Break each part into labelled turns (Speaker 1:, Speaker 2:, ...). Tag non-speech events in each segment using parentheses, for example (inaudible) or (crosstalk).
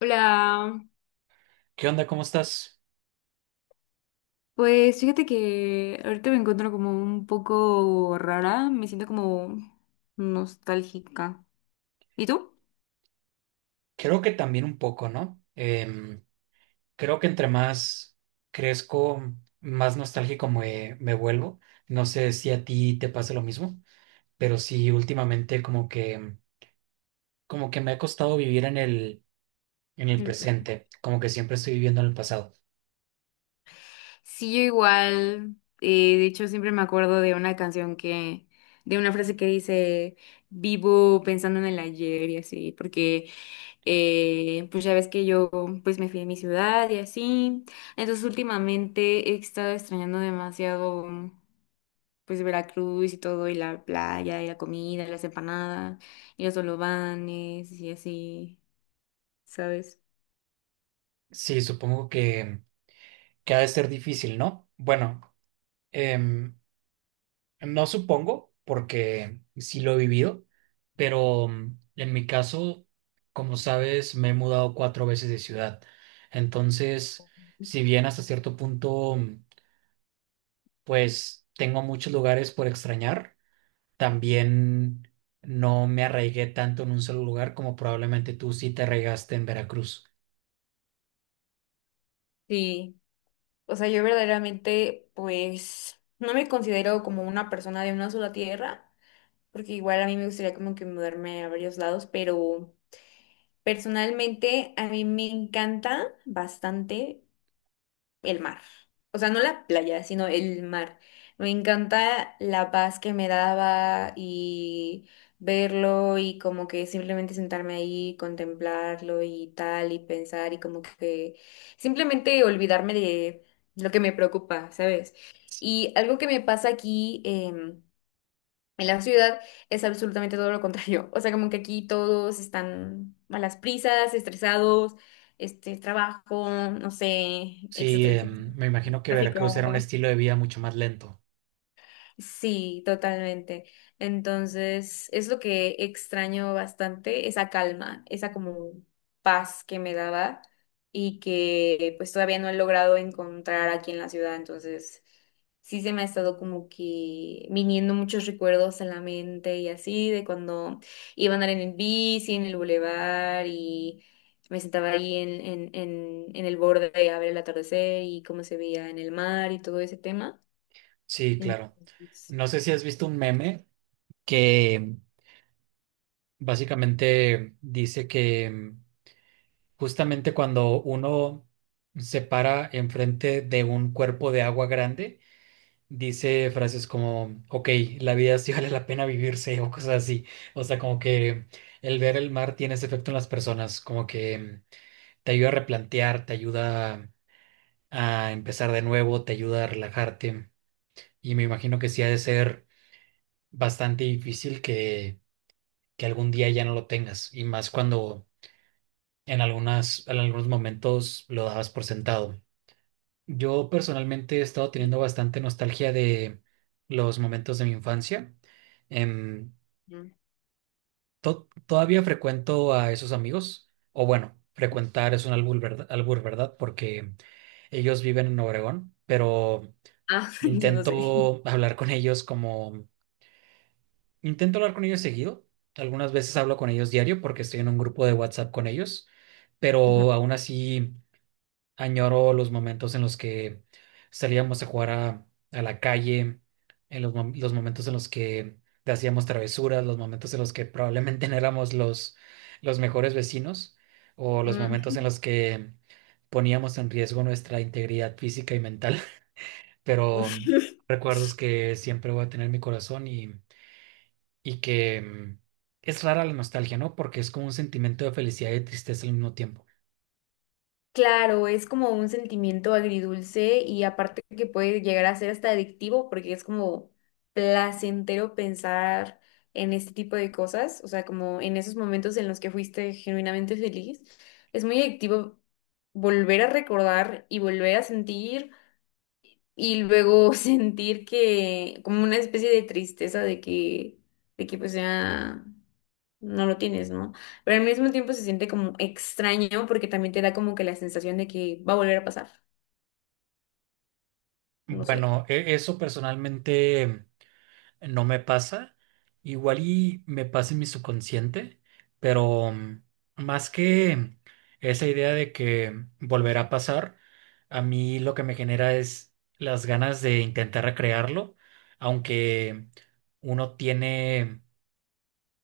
Speaker 1: Hola,
Speaker 2: ¿Qué onda? ¿Cómo estás?
Speaker 1: pues fíjate que ahorita me encuentro como un poco rara, me siento como nostálgica. ¿Y tú?
Speaker 2: Creo que también un poco, ¿no? Creo que entre más crezco, más nostálgico me vuelvo. No sé si a ti te pasa lo mismo, pero sí últimamente como que me ha costado vivir en en el
Speaker 1: Mm, pues,
Speaker 2: presente, como que siempre estoy viviendo en el pasado.
Speaker 1: sí, yo igual. De hecho siempre me acuerdo de una canción de una frase que dice, vivo pensando en el ayer y así, porque pues ya ves que yo pues me fui de mi ciudad y así, entonces últimamente he estado extrañando demasiado. Pues Veracruz y todo, y la playa, y la comida, y las empanadas, y los solobanes, y así, ¿sabes?
Speaker 2: Sí, supongo que ha de ser difícil, ¿no? Bueno, em, no supongo, porque sí lo he vivido, pero en mi caso, como sabes, me he mudado cuatro veces de ciudad. Entonces, si bien hasta cierto punto, pues tengo muchos lugares por extrañar, también no me arraigué tanto en un solo lugar como probablemente tú sí te arraigaste en Veracruz.
Speaker 1: Sí, o sea, yo verdaderamente, pues, no me considero como una persona de una sola tierra, porque igual a mí me gustaría como que mudarme a varios lados, pero personalmente a mí me encanta bastante el mar. O sea, no la playa, sino el mar. Me encanta la paz que me daba y verlo y como que simplemente sentarme ahí, contemplarlo y tal, y pensar y como que simplemente olvidarme de lo que me preocupa, ¿sabes? Y algo que me pasa aquí, en la ciudad es absolutamente todo lo contrario. (laughs) O sea, como que aquí todos están a las prisas, estresados, este, trabajo, no sé,
Speaker 2: Sí,
Speaker 1: etcétera, etcétera.
Speaker 2: me imagino que Veracruz era un
Speaker 1: Tráfico.
Speaker 2: estilo de vida mucho más lento.
Speaker 1: Sí, totalmente. Entonces, es lo que extraño bastante, esa calma, esa como paz que me daba y que pues todavía no he logrado encontrar aquí en la ciudad. Entonces, sí se me ha estado como que viniendo muchos recuerdos en la mente y así, de cuando iba a andar en el bici, en el bulevar y me sentaba ahí en el borde a ver el atardecer y cómo se veía en el mar y todo ese tema.
Speaker 2: Sí, claro.
Speaker 1: Entonces,
Speaker 2: No sé si has visto un meme que básicamente dice que, justamente cuando uno se para enfrente de un cuerpo de agua grande, dice frases como, ok, la vida sí vale la pena vivirse o cosas así. O sea, como que el ver el mar tiene ese efecto en las personas, como que, te ayuda a replantear, te ayuda a empezar de nuevo, te ayuda a relajarte. Y me imagino que sí ha de ser bastante difícil que algún día ya no lo tengas, y más cuando en en algunos momentos lo dabas por sentado. Yo personalmente he estado teniendo
Speaker 1: sí.
Speaker 2: bastante nostalgia de los momentos de mi infancia. Em,
Speaker 1: Mm.
Speaker 2: Todavía frecuento a esos amigos, o bueno, frecuentar es un albur, ¿verdad? Albur, ¿verdad? Porque ellos viven en Obregón, pero
Speaker 1: Ah, (laughs) yo no sé.
Speaker 2: intento hablar con ellos como, intento hablar con ellos seguido. Algunas veces hablo con ellos diario porque estoy en un grupo de WhatsApp con ellos,
Speaker 1: Ujú.
Speaker 2: pero aún así añoro los momentos en los que salíamos a jugar a la calle, en los momentos en los que hacíamos travesuras, los momentos en los que probablemente (laughs) no éramos los mejores vecinos, o los momentos en
Speaker 1: Mm.
Speaker 2: los que poníamos en riesgo nuestra integridad física y mental, (laughs) pero
Speaker 1: (laughs)
Speaker 2: recuerdos que siempre voy a tener en mi corazón y es rara la nostalgia, ¿no? Porque es como un sentimiento de felicidad y de tristeza al mismo tiempo.
Speaker 1: Claro, es como un sentimiento agridulce y aparte que puede llegar a ser hasta adictivo porque es como placentero pensar en este tipo de cosas, o sea, como en esos momentos en los que fuiste genuinamente feliz. Es muy adictivo volver a recordar y volver a sentir y luego (laughs) sentir que como una especie de tristeza de que pues ya... no lo tienes, ¿no? Pero al mismo tiempo se siente como extraño porque también te da como que la sensación de que va a volver a pasar, no sé.
Speaker 2: Bueno, eso personalmente no me pasa. Igual y me pasa en mi subconsciente, pero, más que esa idea de que volverá a pasar, a mí lo que me genera es las ganas de intentar recrearlo, aunque uno tiene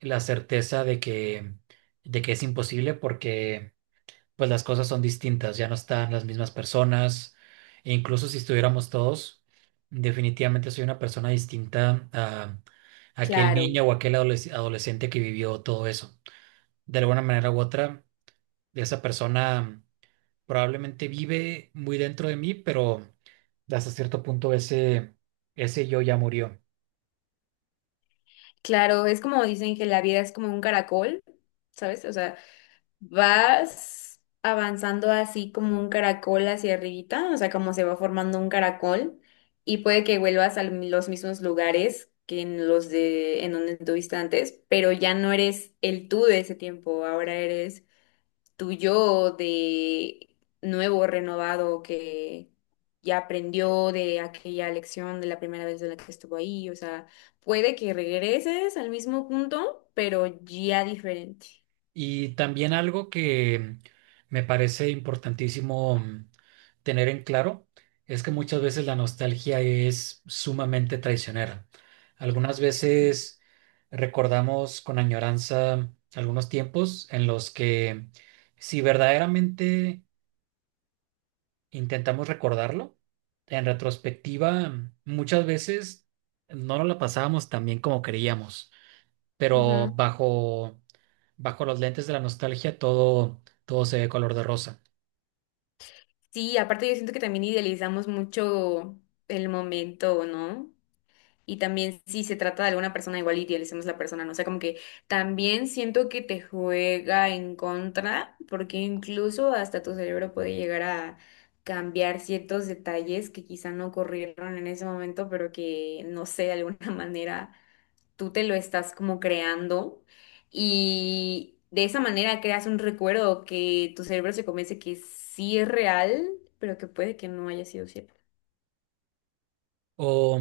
Speaker 2: la certeza de de que es imposible porque pues las cosas son distintas, ya no están las mismas personas, e incluso si estuviéramos todos, definitivamente soy una persona distinta a aquel
Speaker 1: Claro,
Speaker 2: niño o aquel adolescente que vivió todo eso. De alguna manera u otra, esa persona probablemente vive muy dentro de mí, pero hasta cierto punto ese yo ya murió.
Speaker 1: claro, es como dicen que la vida es como un caracol, ¿sabes? O sea, vas avanzando así como un caracol hacia arribita, o sea, como se va formando un caracol y puede que vuelvas a los mismos lugares que en los de en donde estuviste antes, pero ya no eres el tú de ese tiempo, ahora eres tuyo de nuevo, renovado, que ya aprendió de aquella lección de la primera vez de la que estuvo ahí. O sea, puede que regreses al mismo punto, pero ya diferente.
Speaker 2: Y también algo que me parece importantísimo, tener en claro es que muchas veces la nostalgia es sumamente traicionera. Algunas veces recordamos con añoranza algunos tiempos en los que si verdaderamente intentamos recordarlo, en retrospectiva muchas veces no nos la pasábamos tan bien como creíamos, pero
Speaker 1: Ujú.
Speaker 2: bajo los lentes de la nostalgia todo se ve color de rosa.
Speaker 1: Sí, aparte yo siento que también idealizamos mucho el momento, ¿no? Y también si se trata de alguna persona, igual y idealicemos la persona, ¿no? O sea, como que también siento que te juega en contra, porque incluso hasta tu cerebro puede llegar a cambiar ciertos detalles que quizá no ocurrieron en ese momento, pero que, no sé, de alguna (laughs) manera tú te lo estás como creando. Y de esa manera creas un recuerdo que tu cerebro se convence que sí es real, pero que puede que no haya sido cierto.
Speaker 2: O,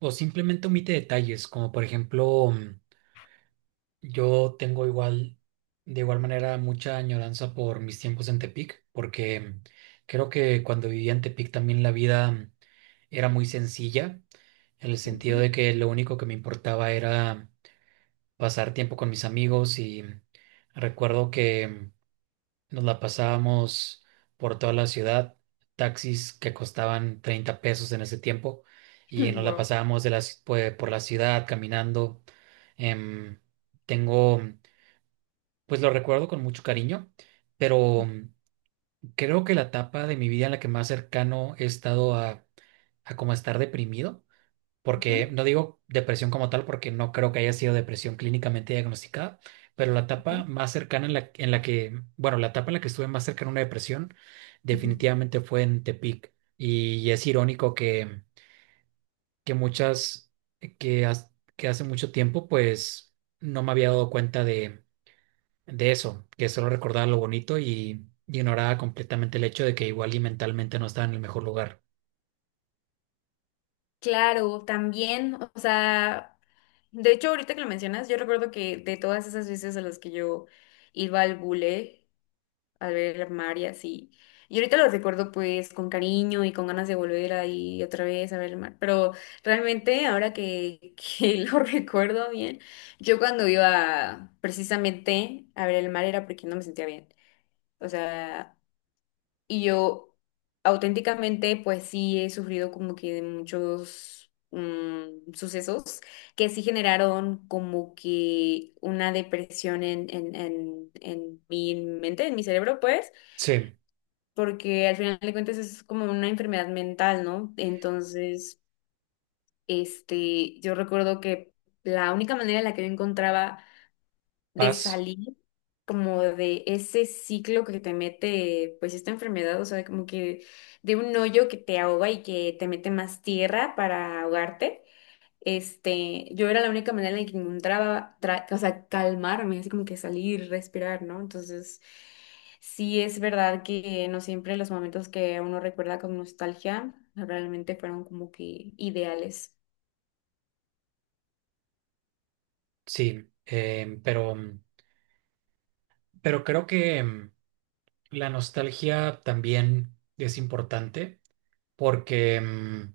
Speaker 2: o simplemente omite detalles, como por ejemplo, yo tengo igual, de igual manera, mucha añoranza por mis tiempos en Tepic, porque, creo que cuando vivía en Tepic también la vida, era muy sencilla, en el sentido
Speaker 1: Ujú.
Speaker 2: de que lo único que me importaba era pasar tiempo con mis amigos y, recuerdo que nos la pasábamos por toda la ciudad, taxis que costaban 30 pesos en ese tiempo,
Speaker 1: (laughs)
Speaker 2: y nos la
Speaker 1: Wow.
Speaker 2: pasábamos de la por la ciudad caminando. Em, Tengo, pues lo recuerdo con mucho cariño, pero, creo que la etapa de mi vida en la que más cercano he estado a como estar deprimido,
Speaker 1: Ujú,
Speaker 2: porque no digo depresión como tal, porque no creo que haya sido depresión clínicamente diagnosticada, pero la
Speaker 1: ujú,
Speaker 2: etapa más cercana en la que, bueno, la etapa en la que estuve más cercana a una depresión
Speaker 1: ujú.
Speaker 2: definitivamente fue en Tepic. Y es irónico que muchas, que, has- que hace mucho tiempo, pues no me había dado cuenta de eso, que solo recordaba lo bonito y ignoraba completamente el hecho de que igual y mentalmente no estaba en el mejor lugar.
Speaker 1: Claro, también, o sea, de hecho ahorita que lo mencionas, yo recuerdo que de todas esas veces a las que yo iba al bule a ver el mar y así, y ahorita lo recuerdo pues con cariño y con ganas de volver ahí otra vez a ver el mar, pero realmente ahora que (laughs) lo recuerdo bien, yo cuando iba precisamente a ver el mar era porque no me sentía bien, o sea... Y yo auténticamente, pues sí he sufrido como que de muchos sucesos que sí generaron como que una depresión en mi mente, en mi cerebro, pues,
Speaker 2: Sí,
Speaker 1: porque al final de cuentas es como una enfermedad mental, ¿no? Entonces, este, yo recuerdo que la única manera en la que yo encontraba de
Speaker 2: paz,
Speaker 1: salir como de ese ciclo que te mete pues esta enfermedad, o sea, como que de un hoyo que te ahoga y que te mete más tierra para ahogarte. Este, yo era la única manera en la que encontraba, o sea, calmarme, así como que salir, respirar, ¿no? Entonces, sí es verdad que no siempre los momentos que uno recuerda con nostalgia realmente fueron como que ideales.
Speaker 2: sí, pero creo que, la nostalgia también es importante porque,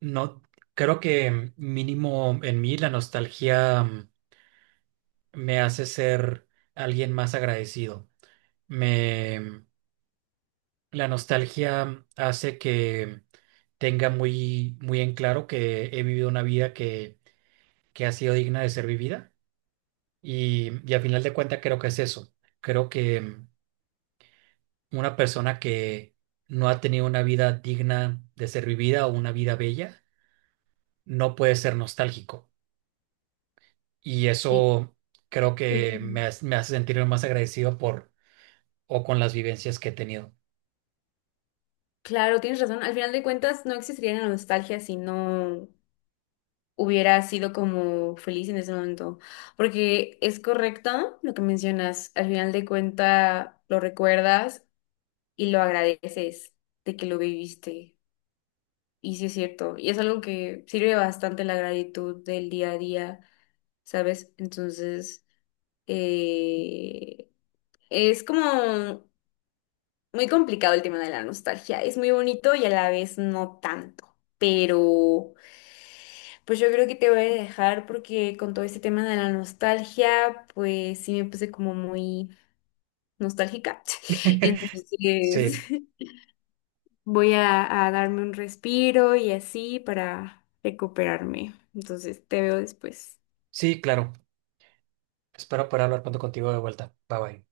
Speaker 2: no creo que, mínimo en mí la nostalgia, me hace ser alguien más agradecido. Me mm, la nostalgia, hace que tenga muy muy en claro que he vivido una vida que ha sido digna de ser vivida, y a final de cuentas creo que es eso. Creo que, una persona que no ha tenido una vida digna de ser vivida o una vida bella, no puede ser nostálgico. Y
Speaker 1: Sí.
Speaker 2: eso creo
Speaker 1: Creo que
Speaker 2: que
Speaker 1: sí.
Speaker 2: me hace sentirme más agradecido por o con las vivencias que he tenido.
Speaker 1: Claro, tienes razón. Al final de cuentas, no existiría la nostalgia si no hubiera sido como feliz en ese momento. Porque es correcto lo que mencionas. Al final de cuentas, lo recuerdas y lo agradeces de que lo viviste. Y sí es cierto. Y es algo que sirve bastante la gratitud del día a día, ¿sabes? Entonces, eh, es como muy complicado el tema de la nostalgia. Es muy bonito y a la vez no tanto. Pero... Pues yo creo que te voy a dejar porque con todo este tema de la nostalgia, pues sí me puse como muy nostálgica. (laughs)
Speaker 2: (laughs)
Speaker 1: Entonces
Speaker 2: Sí,
Speaker 1: (laughs) voy a darme un respiro y así para recuperarme. Entonces te veo después.
Speaker 2: sí, claro. Espero poder hablar pronto contigo de vuelta. Bye bye.